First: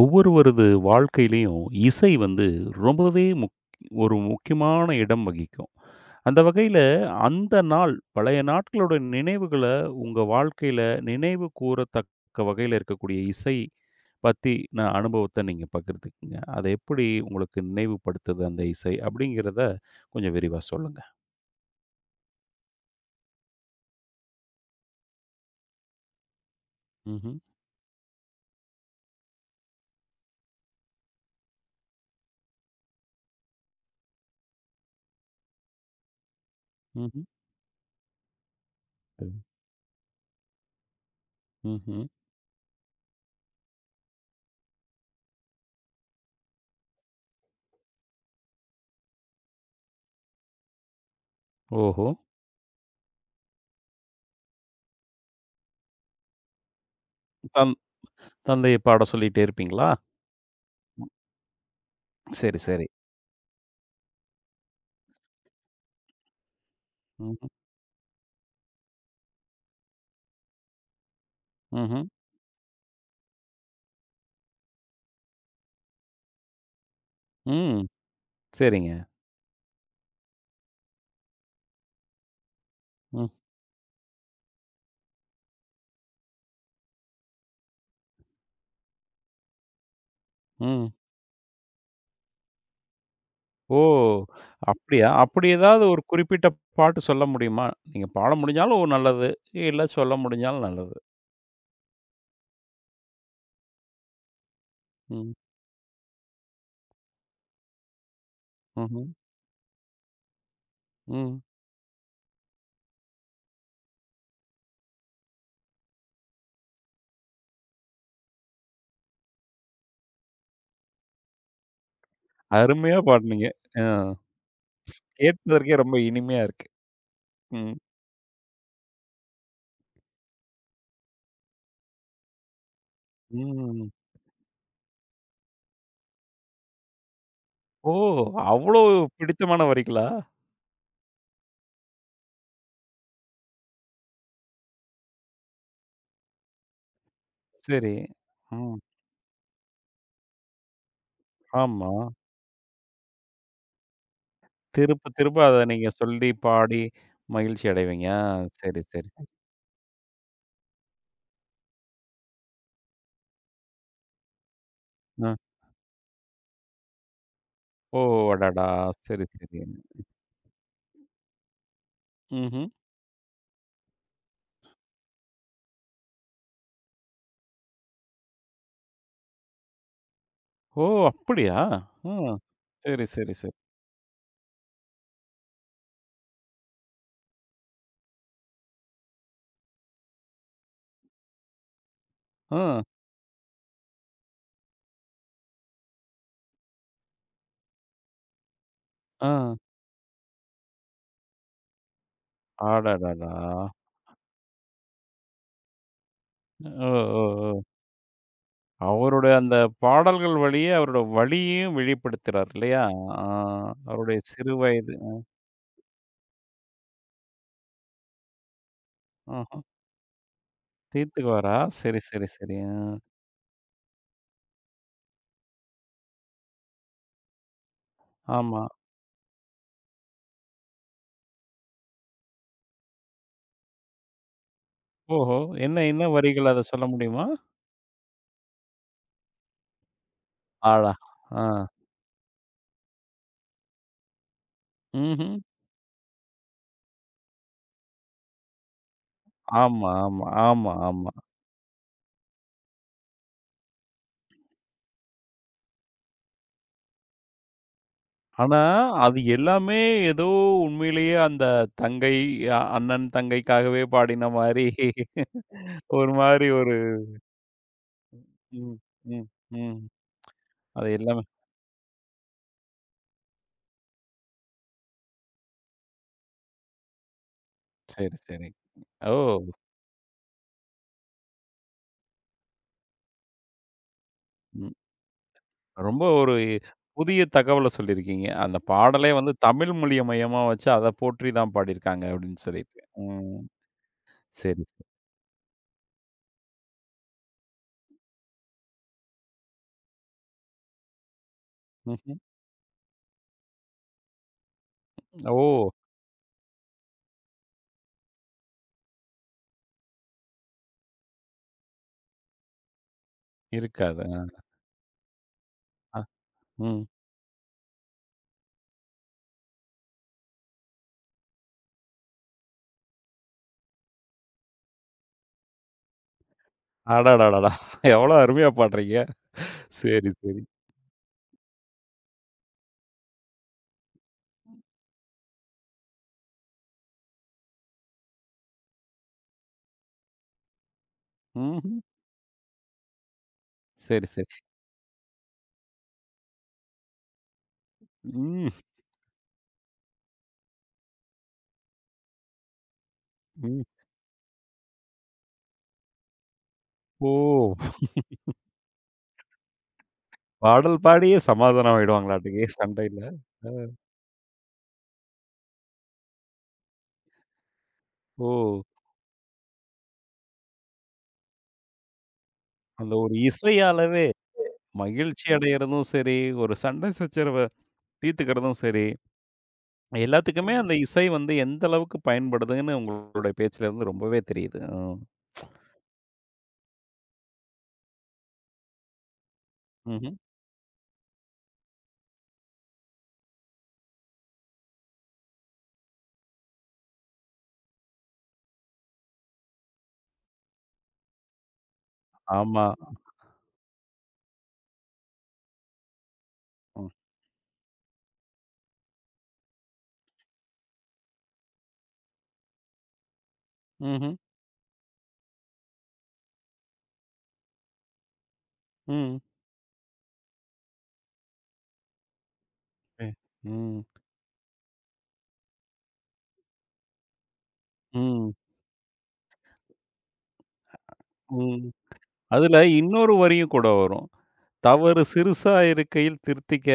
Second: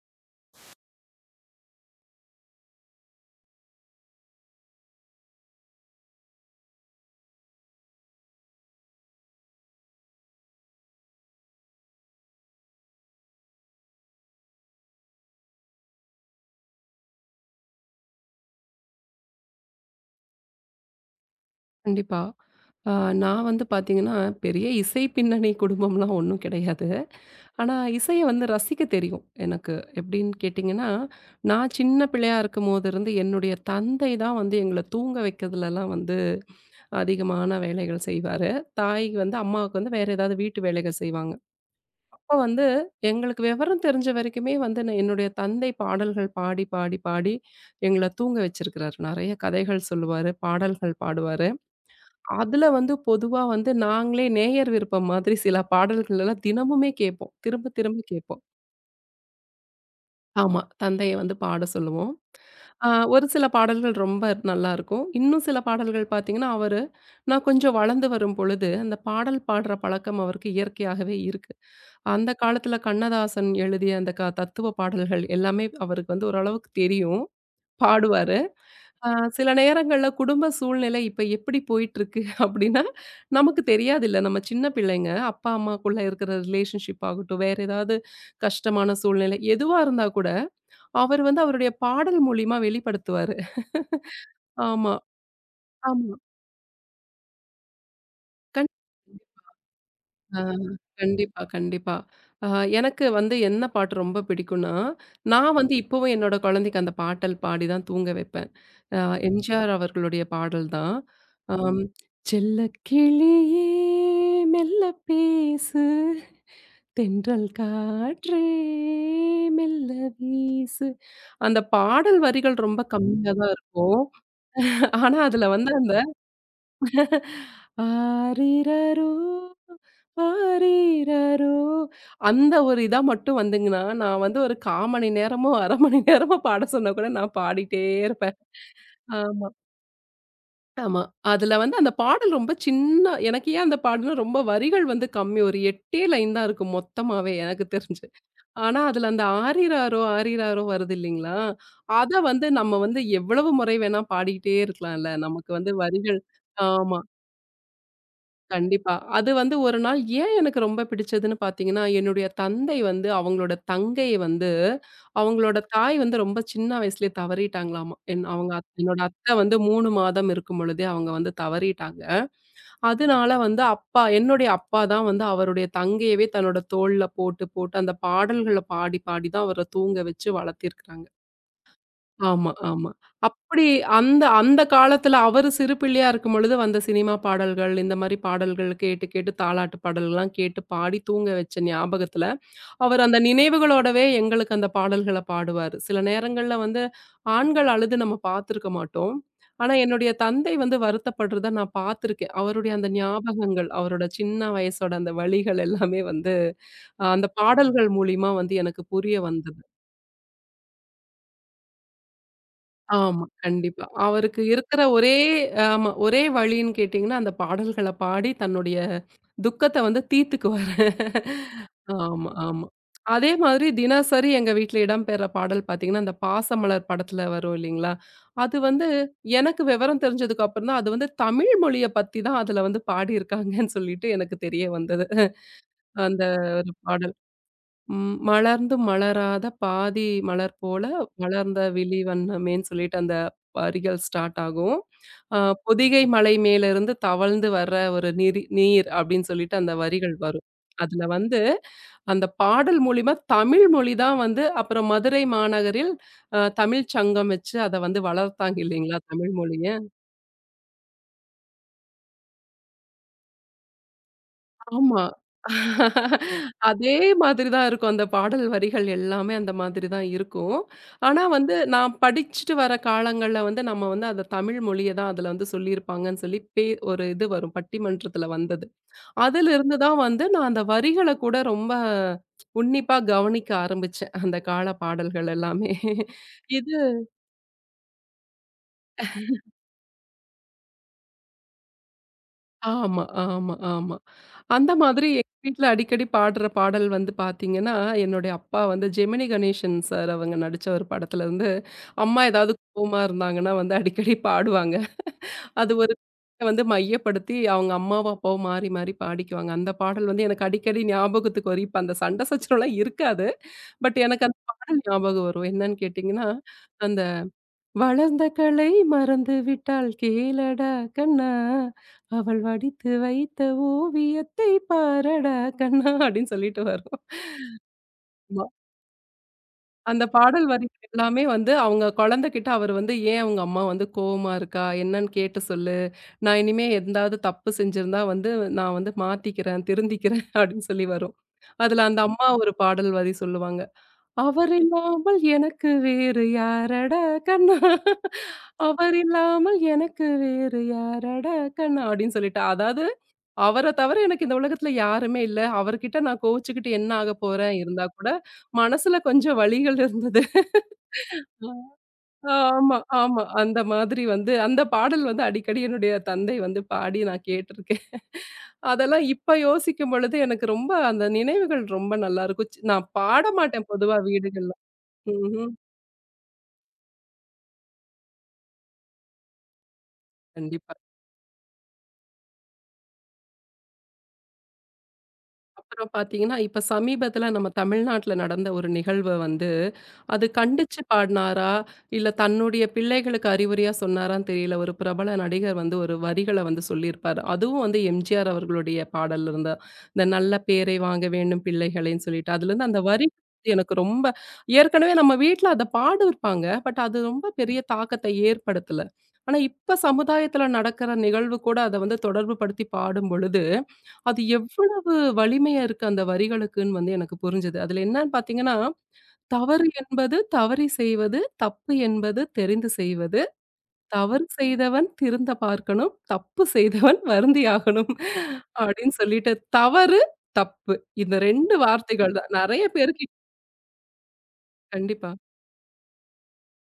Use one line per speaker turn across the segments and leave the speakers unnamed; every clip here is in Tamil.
ஒவ்வொருவரது வாழ்க்கையிலயும் இசை வந்து ரொம்பவே முக் ஒரு முக்கியமான இடம் வகிக்கும். அந்த வகையில அந்த நாள், பழைய நாட்களோட நினைவுகள உங்க வாழ்க்கையில நினைவு கூரத்தக்க வகையில இருக்கக்கூடிய இசை பத்தின அனுபவத்த நீங்க பகிர்ந்துக்கங்க. அது எப்படி உங்களுக்கு நினைவுபடுத்துது அந்த இசை அப்படிங்கிறத கொஞ்சம் விரிவா சொல்லுங்க.
கண்டிப்பா. அ நான் வந்து பார்த்தீங்கன்னா, பெரிய இசை பின்னணி குடும்பம்லாம் ஒண்ணும் கிடையாது.
ம்ஹ்ம்.
ஆனா, இசைய வந்து ரசிக்க தெரியும் எனக்கு. எப்படின்னு கேட்டிங்கன்னா, நான் சின்ன பிள்ளையா இருக்கும்போது இருந்து என்னுடைய தந்தை தான் வந்து எங்கள தூங்க வைக்கிறதுலலாம் வந்து
ம்ஹ்ம்.
அதிகமான வேலைகள் செய்வாரு. தாய் வந்து அம்மாவுக்கு வந்து வேற ஏதாவது வீட்டு வேலைகள் செய்வாங்க.
ம்ஹ்ம்.
அப்ப வந்து எங்களுக்கு விவரம் தெரிஞ்ச வரைக்குமே வந்து நான் என்னுடைய தந்தை பாடல்கள் பாடி, பாடி, பாடி எங்கள தூங்க வச்சிருக்கிறாரு. நெறைய கதைகள் சொல்லுவாரு, பாடல்கள் பாடுவாரு.
ஓஹோ!
அதுல வந்து பொதுவா வந்து நாங்களே நேயர் விருப்பம் மாதிரி சில பாடல்கள் எல்லாம் தினமுமே கேட்போம். திரும்ப
தந்
திரும்ப கேட்போம்.
தந்தைய பாட சொல்லிட்டே இருப்பீங்களா?
ஆமா. தந்தைய வந்து பாட சொல்லுவோம்.
சரி, சரி.
ஆ ஒரு சில பாடல்கள் ரொம்ப நல்லாருக்கும். இன்னும் சில பாடல்கள் பார்த்தீங்கன்னா, அவரு நான்
ம்ஹ்ம்.
கொஞ்சம் வளர்ந்து வரும் பொழுது, அந்த பாடல் பாடுற பழக்கம் அவருக்கு இயற்கையாகவே இருக்கு.
ம்ஹ்ம்.
அந்த காலத்துல கண்ணதாசன் எழுதிய அந்த தத்துவ பாடல்கள் எல்லாமே அவருக்கு வந்து ஓரளவுக்கு தெரியும்.
ம்.
பாடுவாரு.
சரிங்க.
ஆ சில நேரங்கள்ல குடும்ப சூழ்நிலை இப்ப எப்படி போயிட்டுருக்கு அப்டின்னா,
ம்,
நமக்கு தெரியாதுல்ல. நம்ம சின்ன பிள்ளைங்க. அப்பா, அம்மாக்குள்ள இருக்கிற ரிலேஷன்ஷிப் ஆகட்டும், வேற ஏதாவது கஷ்டமான சூழ்நிலை எதுவா இருந்தா கூட,
ம்.
அவர் வந்து அவருடைய பாடல் மூலியமா வெளிப்படுத்துவாரு.
ஓ!
ஆமா,
அப்படியா? அப்படி ஏதாவது ஒரு
ஆமா.
குறிப்பிட்ட பாட்டு சொல்ல முடியுமா? நீங்க பாட
கண்
முடிஞ்சாலும் நல்லது. இல்ல சொல்ல
ஆ,
முடிஞ்சாலும் நல்லது.
கண்டிப்பா, கண்டிப்பா. ஆ எனக்கு வந்து என்ன பாட்டு ரொம்ப பிடிக்கும்னா,
ம்.
நான் வந்து இப்பவும் என்னோட குழந்தைக்கு அந்த பாட்டல் பாடி தான் தூங்க வைப்பேன். அ
ம்ஹ்ம்.
எம்ஜிஆர் அவர்களுடைய பாடல் தான்.
ம்.
அம் "செல்லக்கிளியே மெல்ல பேசு, தென்றல் காற்றே மெல்ல வீசு" அந்த பாடல் வரிகள் ரொம்ப
அருமையா
கம்மியா
பாடுனீங்க.
தான்
அ.
இருக்கும். ஆனா, அதுல வந்து
கேட்பதற்கே
அந்த
ரொம்ப இனிமையா இருக்கு. ம்.
ஆரிரரோ, ஆரிரரோ அந்த ஒரு இதா மட்டும் வந்துங்கன்னா,
ம்.
நான் வந்து ஒரு 1/4 மணி நேரமோ, 1/2 மணி நேரமோ பாட சொன்னா கூட நான் பாடிட்டே
ஓ!
இருப்பேன்.
அவ்வளோ
ஆமா.
பிடித்தமான வரிகளா?
ஆமா. அதுல வந்து அந்த பாடல் ரொம்ப சின்ன எனக்கு ஏன் அந்த பாடல்னா ரொம்ப வரிகள் வந்து கம்மி. ஒரு 8ஏ லைன் தான் இருக்கும் மொத்தமாவே எனக்கு
சரி.
தெரிஞ்சு.
ம்.
ஆனா அதுல அந்த ஆரிராரோ, ஆரிராரோ வருது இல்லீங்களா?
ஆமா.
அத வந்து நம்ம வந்து எவ்வளவு முறை வேணா பாடிக்கிட்டே
திரும்ப
இருக்கலாம்ல.
திரும்ப
நமக்கு
அத
வந்து
நீங்க
வரிகள்
சொல்லி, பாடி
ஆமா.
மகிழ்ச்சி அடைவீங்க. ஆ சரி,
கண்டிப்பா.
சரி, சரி.
அது வந்து ஒரு நாள் ஏன் எனக்கு ரொம்ப பிடிச்சதுன்னு பார்த்தீங்கன்னா, என்னுடைய தந்தை வந்து அவங்களோட தங்கை வந்து
அ.
அவங்களோட தாய் வந்து ரொம்ப சின்ன வயசுலயே தவறிட்டாங்களாமா.
ஓ! அடடா!
என்னோட
சரி,
அத்தை
சரி.
வந்து 3 மாதம் இருக்கும் பொழுதே அவங்க வந்து தவறிட்டாங்க.
ம்ஹ்ம்.
அதனால வந்து என்னுடைய அப்பா தான் வந்து அவருடைய தங்கையவே தன்னோட தோள்ல போட்டு, போட்டு அந்த பாடல்கள பாடி, பாடி தான் அவர தூங்க வச்சு
ஓ!
வளர்த்திருக்கிறாங்க.
அப்படியா? ஆ.
ஆமா, ஆமா.
சரி, சரி, சரி.
அப்படி அந்த அந்த காலத்துல அவரு சிறு பிள்ளையா இருக்கும்பொழுது வந்த சினிமா பாடல்கள், இந்த மாரி பாடல்கள் கேட்டு, கேட்டு தாலாட்டு பாடல்கள்லாம் கேட்டு பாடி தூங்க வச்ச ஞாபகத்துல,
ஆ,
அவர் அந்த நினைவுகளோடவே எங்களுக்கு அந்த பாடல்கள பாடுவாரு. சில நேரங்கள்ல வந்து ஆண்கள் அழுது நம்ம பார்த்துருக்க மாட்டோம்.
ஆ.
ஆனா என்னுடைய தந்தை வந்து வருத்தப்படுறத நான் பார்த்துருக்கேன். அவருடைய அந்த
அடடடா!
ஞாபகங்கள், அவரோட சின்ன வயசோட அந்த வலிகள் எல்லாமே வந்து,
ஓ, ஓ,
அந்த
ஓ!
பாடல்கள் மூலியமா வந்து எனக்கு புரிய
அவருடைய அந்த
வந்தது.
பாடல்கள் வழியே அவரோட வலியையும் வெளிப்படுத்துறார் இல்லையா?
ஆமா,
ஆ
கண்டிப்பா.
அவருடைய
அவருக்கு
சிறு
இருக்கிற
வயது.
ஒரே ஆமா, ஒரே வழின்னு கேட்டீங்கன்னா, அந்த பாடல்கள பாடி தன்னுடைய
ஆஹா.
துக்கத்த வந்து தீர்த்துக்குவாரு.
தீர்த்துக்குவாரா? சரி, சரி,
ஆமா,
சரி.
ஆமா.
ஆ.
அதே மாதிரி தினசரி எங்க வீட்ல இடம்பெற பாடல் பார்த்தீங்கன்னா, அந்த பாசமலர் படத்துல வரும் இல்லைங்களா? அது
ஆமா.
வந்து எனக்கு விவரம் தெரிஞ்சதுக்கு அப்புறம் தான், அது வந்து தமிழ் மொழிய பத்தி தான் அதுல வந்து பாடியிருக்காங்கன்னு சொல்லிட்டு எனக்கு தெரிய வந்தது.
ஓஹோ! என்ன என்ன
அந்த
வரிகள் அத
ஒரு
சொல்ல
பாடல்.
முடியுமா?
ம். மலர்ந்து மலராத பாதி மலர் போல
ஆழா. ஆ.
மலர்ந்த விழி வண்ணமேன்னு சொல்லிட்டு அந்த வரிகள் ஸ்டார்ட் ஆகும்.
ம்ஹ்ம்.
அ பொதிகை மலை மேலிருந்து தவழ்ந்து வர்ற ஒரு நீர் அப்படின்னு சொல்லிட்டு அந்த
ஆமா,
வரிகள்
ஆமா,
வரும்.
ஆமா,
அதுல
ஆமா.
வந்து அந்த பாடல் மூலியமா தமிழ் மொழி தான் வந்து அப்புறம் மதுரை மாநகரில் தமிழ்ச் சங்கம் வச்சு அத வந்து வளர்த்தாங்க
ஆனா,
இல்லைங்களா?
அது
தமிழ் மொழிய.
எல்லாமே ஏதோ உண்மையிலேயே அந்த தங்கை, அ அண்ணன் தங்கைக்காகவே பாடின மாரி
ஆமா.
ஒரு மாரி ஒரு
அதே மாதிரி தான் இருக்கும். அந்த பாடல்
ம்,
வரிகள்
ம்,
எல்லாமே அந்த
ம்.
மாதிரி தான் இருக்கும்.
அது எல்லாமே
ஆனா வந்து நான் படிச்சுட்டு வர காலங்கள்ல வந்து நம்ம வந்து அத தமிழ் மொழிய தான் அதுல வந்து சொல்லியிருப்பாங்கன்னு சொல்லி ஒரு இது வரும்
சரி,
பட்டிமன்றத்துல
சரி.
வந்தது.
ஓ!
அதிலிருந்து தான் வந்து நான் அந்த வரிகள கூட ரொம்ப உன்னிப்பா கவனிக்க ஆரம்பிச்சேன். அந்த கால
ம்.
பாடல்கள் எல்லாமே.
ரொம்ப ஒரு
இது
புதிய தகவல சொல்லியிருக்கீங்க. அந்த பாடலே வந்து தமிழ் மொழிய மையமா வச்சு அத போற்றி தான் பாடியிருக்காங்க அப்படின்னு சொல்லிட்டு.
ஆமா,
ம்.
ஆமா, ஆமா.
சரி,
அந்த
சரி.
மாதிரி எங்க வீட்ல அடிக்கடி பாடுற பாடல் வந்து பார்த்தீங்கன்னா, என்னுடைய அப்பா வந்து ஜெமினி கணேசன் சார் அவங்க நடிச்ச ஒரு படத்துல இருந்து,
ம்ஹ்ம்.
அம்மா ஏதாவது கோவமா இருந்தாங்கன்னா வந்து அடிக்கடி பாடுவாங்க.
ஓ!
அது ஒரு விஷயத்தை வந்து மையப்படுத்தி அவங்க அம்மாவும், அப்பாவும் மாறி மாறி பாடிக்குவாங்க. அந்த பாடல் வந்து எனக்கு அடிக்கடி ஞாபகத்துக்கு வரும். இப்ப அந்த சண்டை சச்சரவுலாம் இருக்காது. பட்
இருக்காது.
எனக்கு அந்த பாடல் ஞாபகம் வரும். என்னன்னு
அ, அ,
கேட்டீங்கன்னா,
ம்.
அந்த வளர்ந்த கலை மறந்து விட்டாள் கேளடா கண்ணா, அவள் வடித்து வைத்த ஓவியத்தை பாரடா கண்ணா அப்படின்னு சொல்லிட்டு வரும்.
அடடடடா! எவ்வளோ
ஆமா.
அருமையா பாடுறீங்க.
அந்த
சரி, சரி.
பாடல் வரி எல்லாமே வந்து அவங்க குழந்தைகிட்ட அவர் வந்து ஏன் உங்க அம்மா வந்து கோவமா இருக்கா? என்னன்னு கேட்டு சொல்லு. நான் இனிமே எதாவது தப்பு செஞ்சிருந்தா வந்து நான் வந்து மாத்திக்கிறேன், திருந்திக்கிறேன் அப்படின்னு சொல்லி வரும்.
ம்ஹ்ம்.
அதுல அந்த அம்மா ஒரு பாடல் வரி சொல்லுவாங்க.
சரி, சரி.
அவர் இல்லாமல் எனக்கு வேறு யாரடா கண்ணா!
ம்.
அவர் இல்லாமல் எனக்கு வேறு யாரடா கண்ணா! அப்டின்னு சொல்லிட்டு, அதாவது
ம்.
அவர தவிர எனக்கு இந்த உலகத்துல யாருமே இல்ல. அவர்கிட்ட நான் கோவிச்சுக்கிட்டு என்ன ஆக
ஓ!
போறேன்? இருந்தா கூட மனசுல கொஞ்சம் வலிகள் இருந்தது.
பாடல் பாடியே சமாதானம் ஆயிடுவாங்களாட்டுக்கு
ஆமா,
சண்டையில.
ஆமா.
அ.
அந்த மாதிரி வந்து அந்த பாடல் வந்து அடிக்கடி என்னுடைய தந்தை வந்து பாடி நான் கேட்டுருக்கேன்.
ஓ!
அதெல்லாம் இப்ப யோசிக்கும் பொழுது எனக்கு ரொம்ப அந்த நினைவுகள் ரொம்ப நல்லாருக்கும். நான்
அந்த ஒரு
பாட மாட்டேன் பொதுவா
இசையாலவே
வீடுகள்ல.
மகிழ்ச்சி
ம்ஹ்ம்.
அடையறதும் சரி, ஒரு சண்டை சச்சரவ தீர்த்துக்கிறதும் சரி, எல்லாத்துக்குமே அந்த
கண்டிப்பா.
இசை வந்து எந்த அளவுக்கு பயன்படுதுன்னு உங்களுடைய பேச்சுல இருந்து ரொம்பவே தெரியுது. ம்.
அப்புறம் பார்த்தீங்கன்னா, இப்ப சமீபத்தில நம்ம தமிழ்நாட்ல நடந்த ஒரு நிகழ்வ வந்து,
ம்ஹ்ம்.
அது கண்டிச்சு பாடுனாரா, இல்ல தன்னுடைய பிள்ளைகளுக்கு அறிவுரையா சொன்னாரான்னு தெரியல. ஒரு பிரபல நடிகர் வந்து ஒரு வரிகள வந்து சொல்லியிருப்பாரு. அதுவும் வந்து எம்ஜிஆர் அவர்களுடைய பாடல்ல இருந்தா. இந்த நல்ல பேரை வாங்க வேண்டும் பிள்ளைகளேன்னு சொல்லிட்டு.
ஆமா.
அதுலருந்து அந்த வரி எனக்கு ரொம்ப ஏற்கனவே நம்ம வீட்ல அத பாடிருப்பாங்க. பட்
ம்.
அது ரொம்ப பெரிய தாக்கத்த ஏற்படுத்தல. ஆனா இப்ப சமுதாயத்தில நடக்கிற நிகழ்வு கூட அத வந்து தொடர்பு படுத்தி பாடும்பொழுது
ம்ஹ்ம்.
அது எவ்வளவு வலிமையா இருக்கு அந்த வரிகளுக்குன்னு வந்து எனக்கு புரிஞ்சது. அதுல என்னன்னு பார்த்தீங்கன்னா,
ம்.
தவறு என்பது தவறி செய்வது, தப்பு என்பது தெரிந்து
எ
செய்வது,
ம்.
தவறு செய்தவன் திருந்த பார்க்கணும், தப்பு செய்தவன் வருந்தியாகணும்
ம்.
அப்படின்னு சொல்லிட்டு தவறு, தப்பு இந்த 2
ம்.
வார்த்தைகள் தான்.
அதுல
நெறைய பேருக்கு
இன்னொரு வரியும் கூட வரும். தவறு
கண்டிப்பா.
சிறுசா இருக்கையில் திருத்திக்க,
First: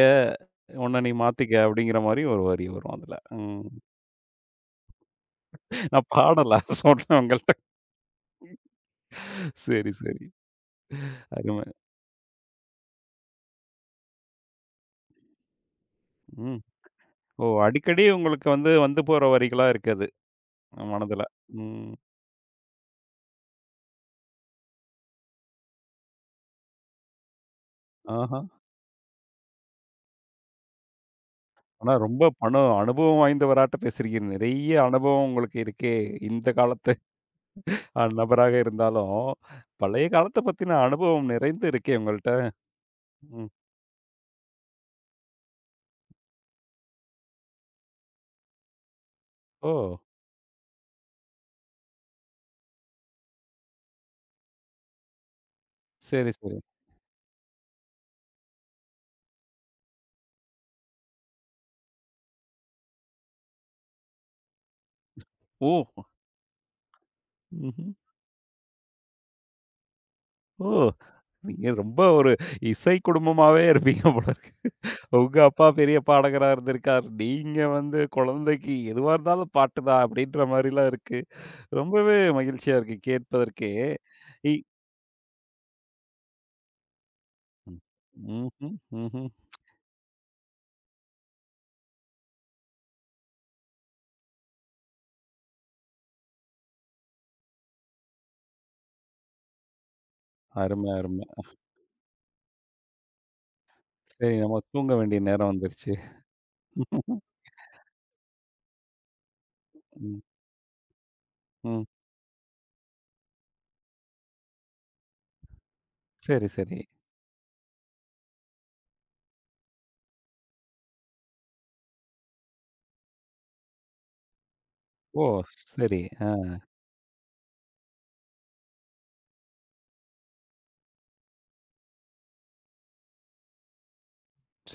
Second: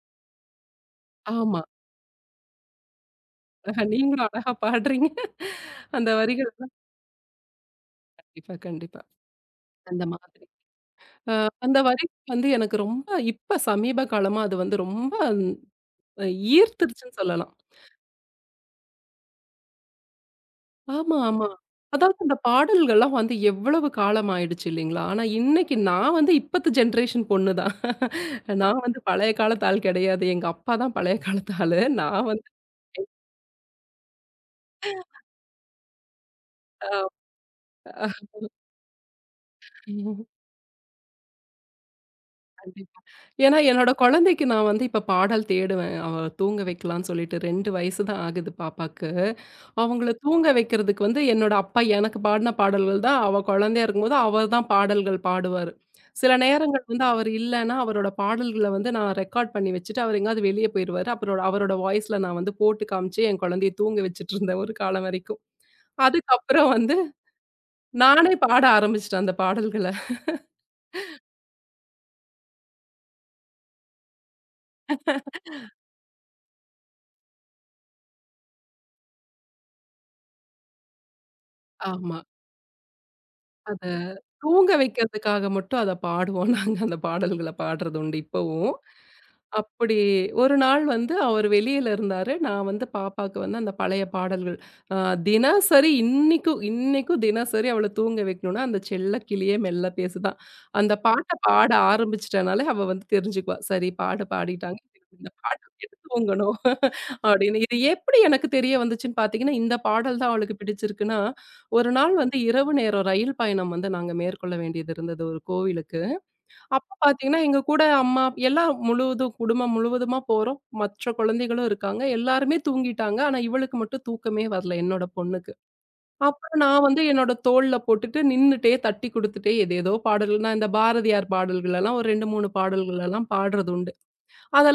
உன்ன நீ மாத்திக்க
ஆமா.
அப்படிங்கிற மாரி ஒரு வரி வரும் அதுல. ம்.
நீங்களும் அழகா பாடுறீங்க.
நான்
அந்த வரிகள்
பாடல சொல்றேன் உங்கள்ட்ட.
கண்டிப்பா, கண்டிப்பா.
சரி,
அந்த
சரி.
மாதிரி. அ
அருமை.
அந்த வரி வந்து எனக்கு ரொம்ப இப்ப சமீப காலமா அது வந்து ரொம்ப அ
ம்.
ஈர்த்துருச்சுன்னு
ஓ!
சொல்லலாம்.
அடிக்கடி உங்களுக்கு வந்து வந்து போற வரிகளா இருக்கு அது,
ஆமா,
மனதுல.
ஆமா.
ம்.
அதாவது அந்த பாடல்கள்லாம் வந்து எவ்வளவு காலம் ஆயிடுச்சு இல்லைங்களா? ஆனா இன்னைக்கு நான் வந்து இப்பத்து ஜென்ரேஷன் பொண்ணு தான்.
ஆஹா.
நான் வந்து பழைய காலத்து ஆள் கிடையாது. எங்க அப்பா தான் பழைய காலத்து ஆளு.
ஆனா
நான்
ரொம்ப பணு அனுபவம் வாய்ந்தவராட்ட பேசுறீங்க. நிறைய அனுபவம் உங்களுக்கு இருக்கே! இந்த காலத்து அ நபராக இருந்தாலும், பழைய
வந்து
காலத்த பத்தின அனுபவம் நிறைந்து இருக்கே உங்கள்ட்ட.
கண்டிப்பா.
ம்.
ஏன்னா, என்னோட குழந்தைக்கு நான் வந்து இப்ப பாடல் தேடுவேன். அவ தூங்க வைக்கலான்னு சொல்லிட்டு 2 வயசு தான் ஆகுது பாப்பாக்கு.
ஓ!
அவங்கள தூங்க வைக்கிறதுக்கு வந்து என்னோட அப்பா எனக்கு பாடின பாடல்கள் தான் அவ குழந்தையா இருக்கும்போது அவர் தான் பாடல்கள் பாடுவாரு.
சரி,
சில
சரி.
நேரங்கள் வந்து அவர் இல்லன்னா, அவரோட பாடல்கள வந்து நான் ரெக்கார்ட் பண்ணி வச்சுட்டு, அவர் எங்கேயாவது வெளிய போயிருவாரு. அப்புறம் அவரோட வாய்ஸ்ல நான் வந்து போட்டு காமிச்சு என் குழந்தைய தூங்க வச்சுட்டுருந்தேன் ஒரு காலம் வரைக்கும்.
ஓ!
அதுக்கப்புறம் வந்து
ம்ஹ்ம்.
நானே பாட ஆரம்பிச்சுட்டேன் அந்த பாடல்கள.
ஓ! நீங்க ரொம்ப ஒரு இசை குடும்பமாவே இருப்பீங்க போல இருக்கு. உங்க அப்பா பெரிய பாடகரா இருந்திருக்கார். நீங்க வந்து குழந்தைக்கு எதுவா இருந்தாலும் பாட்டு தான் அப்படின்ற மாரிலாம் இருக்கு. ரொம்பவே
ஆமா.
மகிழ்ச்சியா இருக்கு கேட்பதற்கே.
அதான்.
இ
தூங்க வைக்கிறதுக்காக மட்டும் அத பாடுவோம். நாங்க அந்த பாடல்கள பாடுறது உண்டு இப்பவும்.
ம்ஹ்ம், ம்ஹ்ம்.
அப்படி ஒரு நாள் வந்து அவர் வெளியில இருந்தாரு. நான் வந்து பாப்பாக்கு வந்து அந்த பழைய பாடல்கள், அ தினசரி இன்னிக்கும் இன்னிக்கும் தினசரி அவள தூங்க வைக்கணும்னா, அந்த செல்லக்கிளியே மெல்ல பேசுதான்.
அரும,
அந்த
அரும.
பாட்ட பாட ஆரம்பிச்சுட்டனாலே அவ வந்து தெரிஞ்சுக்குவா. சரி பாட
சரி நம்ம
பாடிட்டாங்க.
தூங்க வேண்டிய
இந்த
நேரம்
பாட்ட
வந்துருச்சு.
கேட்டு தூங்கணும் அப்படின்னு. இது எப்படி எனக்கு தெரிய வந்துச்சுன்னு பார்த்தீங்கன்னா, இந்த பாடல்
ம்,
தான் அவளுக்கு பிடிச்சிருக்குன்னா,
ம்.
ஒரு நாள் வந்து இரவு நேரம் ரயில் பயணம் வந்து நாங்க மேற்கொள்ள வேண்டியது இருந்தது ஒரு கோவிலுக்கு.
சரி, சரி.
அப்ப பாத்தீங்கன்னா, எங்க கூட அம்மா எல்லாம் முழுவதும் குடும்பம் முழுவதுமா போறோம். மற்ற குழந்தைகளும் இருக்காங்க. எல்லாருமே தூங்கிட்டாங்க. ஆனா, இவளுக்கு மட்டும் தூக்கமே வரல, என்னோட
ஓ!
பொண்ணுக்கு.
சரி. ஆ.
அப்புறம் நான் வந்து என்னோட தோள்ல போட்டுட்டு நின்னுட்டே தட்டி குடுத்துட்டே ஏதேதோ பாடல்கள் நான் இந்த பாரதியார் பாடல்கள் எல்லாம் ஒரு 2, 3 பாடல்கள் எல்லாம் பாடுறது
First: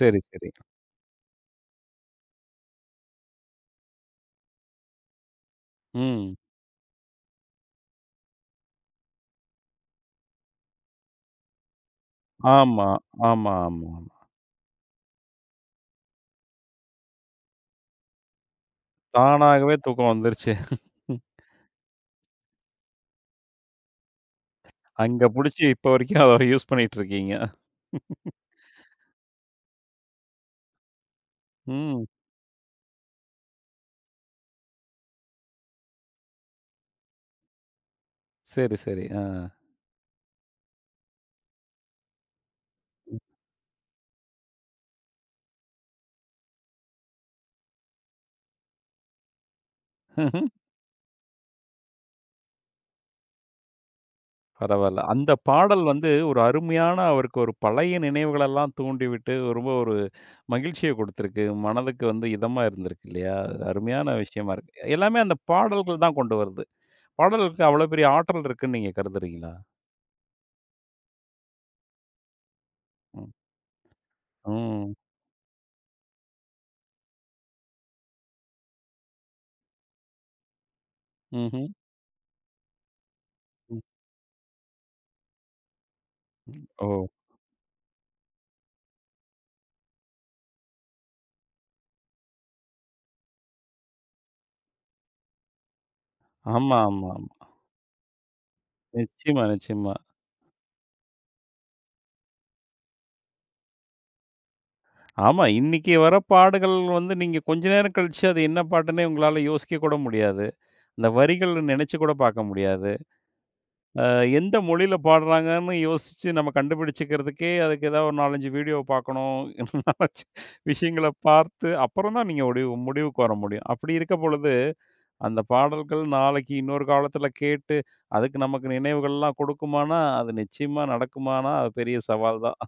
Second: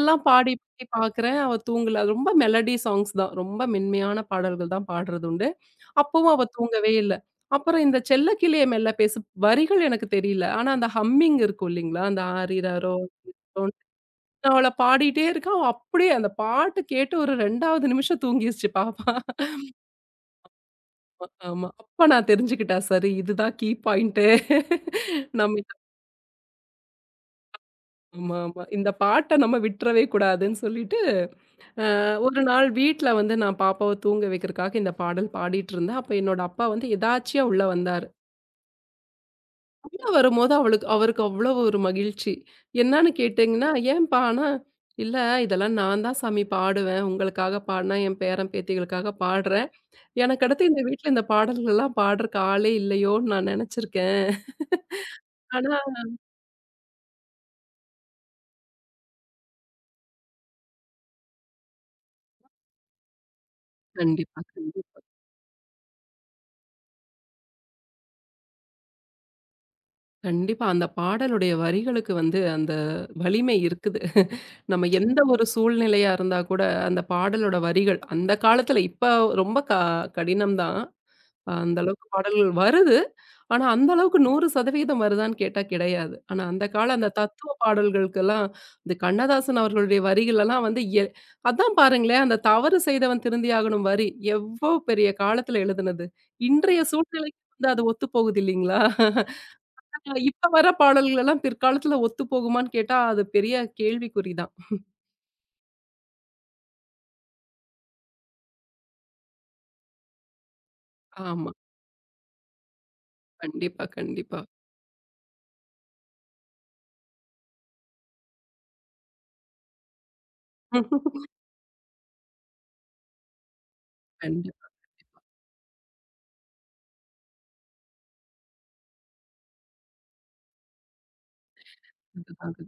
சரி, சரி.
பாடி பாடி பார்க்குறேன். அவ தூங்கல. அது ரொம்ப மெலடி சாங்ஸ் தான். ரொம்ப மென்மையான பாடல்கள் தான் பாடுறது உண்டு. அப்பவும்
ம்.
அவ தூங்கவே இல்ல. அப்புறம் இந்த செல்லக்கிளியே மெல்ல பேசும் வரிகள் எனக்கு தெரியல. ஆனா அந்த ஹம்மிங் இருக்கும் இல்லைங்களா? அந்த
ஆமா,
ஆரிரரோ
ஆமா, ஆமா, ஆமா.
நான் அவள பாடிட்டே இருக்கேன். அவ அப்படியே அந்த பாட்டு கேட்டு ஒரு 2வது நிமிஷம் தூங்கிருச்சு பாப்பா.
தானாகவே தூக்கம் வந்துருச்சு.
ஆமா, ஆமா. அப்ப நான் தெரிஞ்சுக்கிட்டேன். சரி இதுதான் கீ பாயிண்ட்டு.
அங்க
நம்ம
புடிச்சு இப்ப வரைக்கும் அத யூஸ் பண்ணிட்டு இருக்கீங்க.
ஆமா, ஆமா. இந்த பாட்ட நம்ம விட்டுறவே கூடாதுன்னு சொல்லிட்டு அ
ம்.
ஒரு நாள் வீட்ல வந்து நான் பாப்பாவ தூங்க வைக்கிறக்காக இந்த பாடல் பாடிட்டு இருந்தேன். அப்ப என்னோட அப்பா வந்து எதார்ச்சியா உள்ள வந்தாரு.
சரி, சரி. ஆ.
உள்ள வரும்போது அவருக்கு அவ்வளவு ஒரு மகிழ்ச்சி. என்னான்னு கேட்டீங்கன்னா, "ஏன்ப்பான்னா?" "இல்ல இதெல்லாம் நான் தான் சாமி பாடுவேன். உங்களுக்காக பாடுனேன், என் பேரன் பேத்திகளுக்காக பாடுறேன். எனக்கு அடுத்து இந்த வீட்ல இந்த பாடல்கள்லாம் பாடுறக்கு ஆளே இல்லையோன்னு நான் நெனச்சிருக்கேன்."
பரவால்ல. அந்த
ஆனா
பாடல் வந்து ஒரு அருமையான அவருக்கு ஒரு பழைய நினைவுகளெல்லாம் தூண்டிவிட்டு, ரொம்ப ஒரு மகிழ்ச்சிய குடுத்திருக்கு. மனதுக்கு வந்து இதமா இருந்திருக்கு இல்லையா? அருமையான
கண்டிப்பா,
விஷயமா இருக்கு.
கண்டிப்பா.
எல்லாமே அந்த பாடல்கள் தான் கொண்டு வருது. பாடல்களுக்கு அவ்வளோ பெரிய ஆற்றல் இருக்குன்னு நீங்க கருதுறீங்களா?
கண்டிப்பா. அந்த பாடலுடைய வரிகளுக்கு வந்து அந்த
ம்.
வலிமை இருக்குது. நம்ம
ம்.
எந்த ஒரு சூழ்நிலையா இருந்தா கூட, அந்த பாடலோட வரிகள் அந்த காலத்துல இப்ப ரொம்ப கடினம் தான்.
ம்ஹ்ம்.
அந்த அளவுக்கு பாடல்கள் வருது. ஆனா,
ம்.
அந்த அளவுக்கு 100% வருதான்னு கேட்டா கிடையாது. ஆனா, அந்த கால
ஓ!
அந்த தத்துவ பாடல்களுக்கெல்லாம் இந்த கண்ணதாசன் அவர்களுடைய வரிகளெல்லாம் வந்து அதான் பாருங்களேன், அந்த தவறு செய்தவன் திருந்தியாகணும் வரி எவ்வளோ பெரிய காலத்துல எழுதுனது.
ஆமா,
இன்றைய
ஆமா, ஆமா.
சூழ்நிலைக்கு வந்து அது ஒத்து போகுது இல்லைங்களா?
நிச்சயமா, நிச்சயமா.
இப்ப வர பாடல்கள் எல்லாம் பிற்காலத்துல ஒத்து போகுமான்னு கேட்டா, அது பெரிய கேள்விக்குறி தான்.
ஆமா. இன்னைக்கு வர பாடல்கள் வந்து நீங்க கொஞ்ச நேரம் கழிச்சு அது என்ன பாட்டுன்னே உங்களால யோசிக்க கூட முடியாது. அந்த
ஆமா.
வரிகள் நினைச்சு கூட பார்க்க முடியாது.
கண்டிப்பா,
அ
கண்டிப்பா.
எந்த மொழியில பாடுறாங்கன்னு யோசிச்சு நம்ம கண்டுபிடிச்சுக்கிறதுக்கே அதுக்கு ஏதாவது ஒரு 4, 5 வீடியோ பார்க்கணும். விஷயங்கள பார்த்து அப்புறம் தான் நீங்க முடிவுக்கு வர முடியும். அப்படி இருக்க பொழுது
கண்டிப்பா.
அந்த பாடல்கள் நாளைக்கு இன்னொரு காலத்துல கேட்டு அதுக்கு நமக்கு நினைவுகள்லாம் கொடுக்குமானா, அது நிச்சயமா நடக்குமானா, அது பெரிய சவால்
அதுதான்
தான்.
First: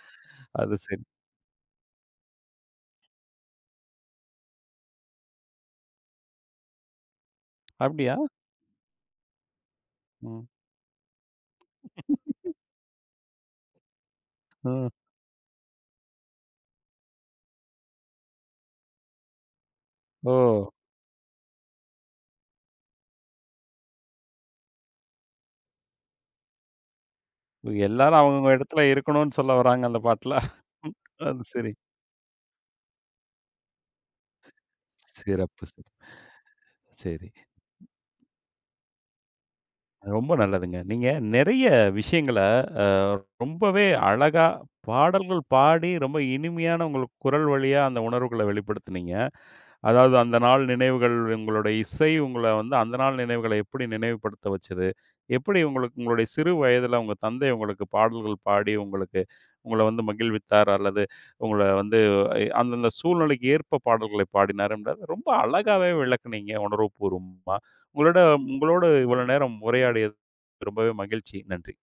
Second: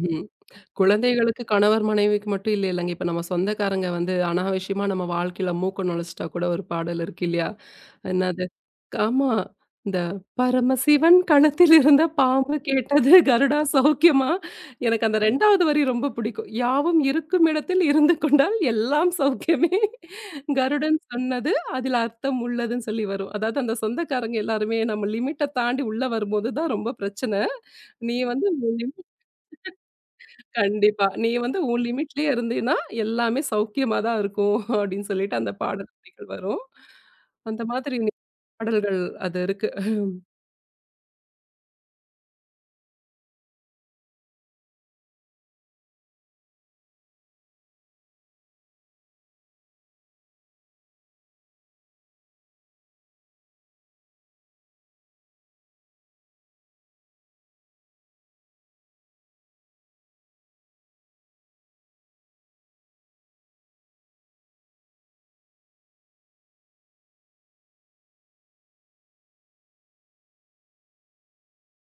ம்ஹ்ம்.
அது சரி.
குழந்தைகளுக்கு கணவர் மனைவிக்கு மட்டும் இல்ல இல்லங்க. இப்ப நம்ம சொந்தக்காரங்க வந்து அனாவசியமா நம்ம வாழ்க்கையில மூக்க நுழைச்சிட்டா கூட ஒரு பாடல் இருக்கு இல்லையா?
அப்படியா?
என்னது? ஆமா. இந்த
ம்.
பரமசிவன் கழுத்தில் இருந்த பாம்பு கேட்டது கருடா சௌக்கியமா?
ம்.
எனக்கு அந்த 2வது வரி ரொம்ப பிடிக்கும். யாவும் இருக்கும் இடத்தில் இருந்து கொண்டால் எல்லாம் சௌக்கியமே.
ஓ!
கருடன் சொன்னது அதில் அர்த்தம் உள்ளதுன்னு சொல்லி வரும். அதாவது அந்த சொந்தக்காரங்க எல்லாருமே நம்ம லிமிட்ட தாண்டி உள்ள வரும்போது தான் ரொம்ப பிரச்சனை.
எல்லாரும்
நீ வந்து
அவங்கவங்க இடத்துல இருக்கணும்னு சொல்ல வராங்க அந்த பாட்டுல.
கண்டிப்பா. நீ
அது
வந்து
சரி.
உன் லிமிட்லயே இருந்தீன்னா, எல்லாமே சௌக்கியமா தான் இருக்கும். அப்படின்னு சொல்லிட்டு அந்த
சிறப்பு, சிறப்பு.
பாடல் வரிகள் வரும்.
சரி.
அந்த மாதிரி பாடல்கள் அது இருக்கு.
ரொம்ப நல்லதுங்க. நீங்க நெறைய விஷயங்கள அ ரொம்பவே அழகா பாடல்கள் பாடி, ரொம்ப இனிமையான உங்கள் குரல் வழியா அந்த உணர்வுகள வெளிப்படுத்துனீங்க. அதாவது அந்த நாள் நினைவுகள், உங்களுடைய இசை உங்கள வந்து அந்த நாள் நினைவுகள எப்படி நினைவுபடுத்த வச்சது? எப்படி உங்களுக்கு உங்களுடைய சிறு வயதில உங்க தந்தை உங்களுக்கு பாடல்கள் பாடி உங்களுக்கு உங்கள வந்து மகிழ்வித்தார்? அல்லது உங்கள வந்து எ அந்தந்த சூழ்நிலைக்கு ஏற்ப பாடல்களை பாடினாருன்றத ரொம்ப அழகாவே விளக்குனீங்க உணர்வுபூர்வமா. உங்களோட உங்களோடு இவ்வளோ நேரம் உரையாடியது ரொம்பவே மகிழ்ச்சி. நன்றி.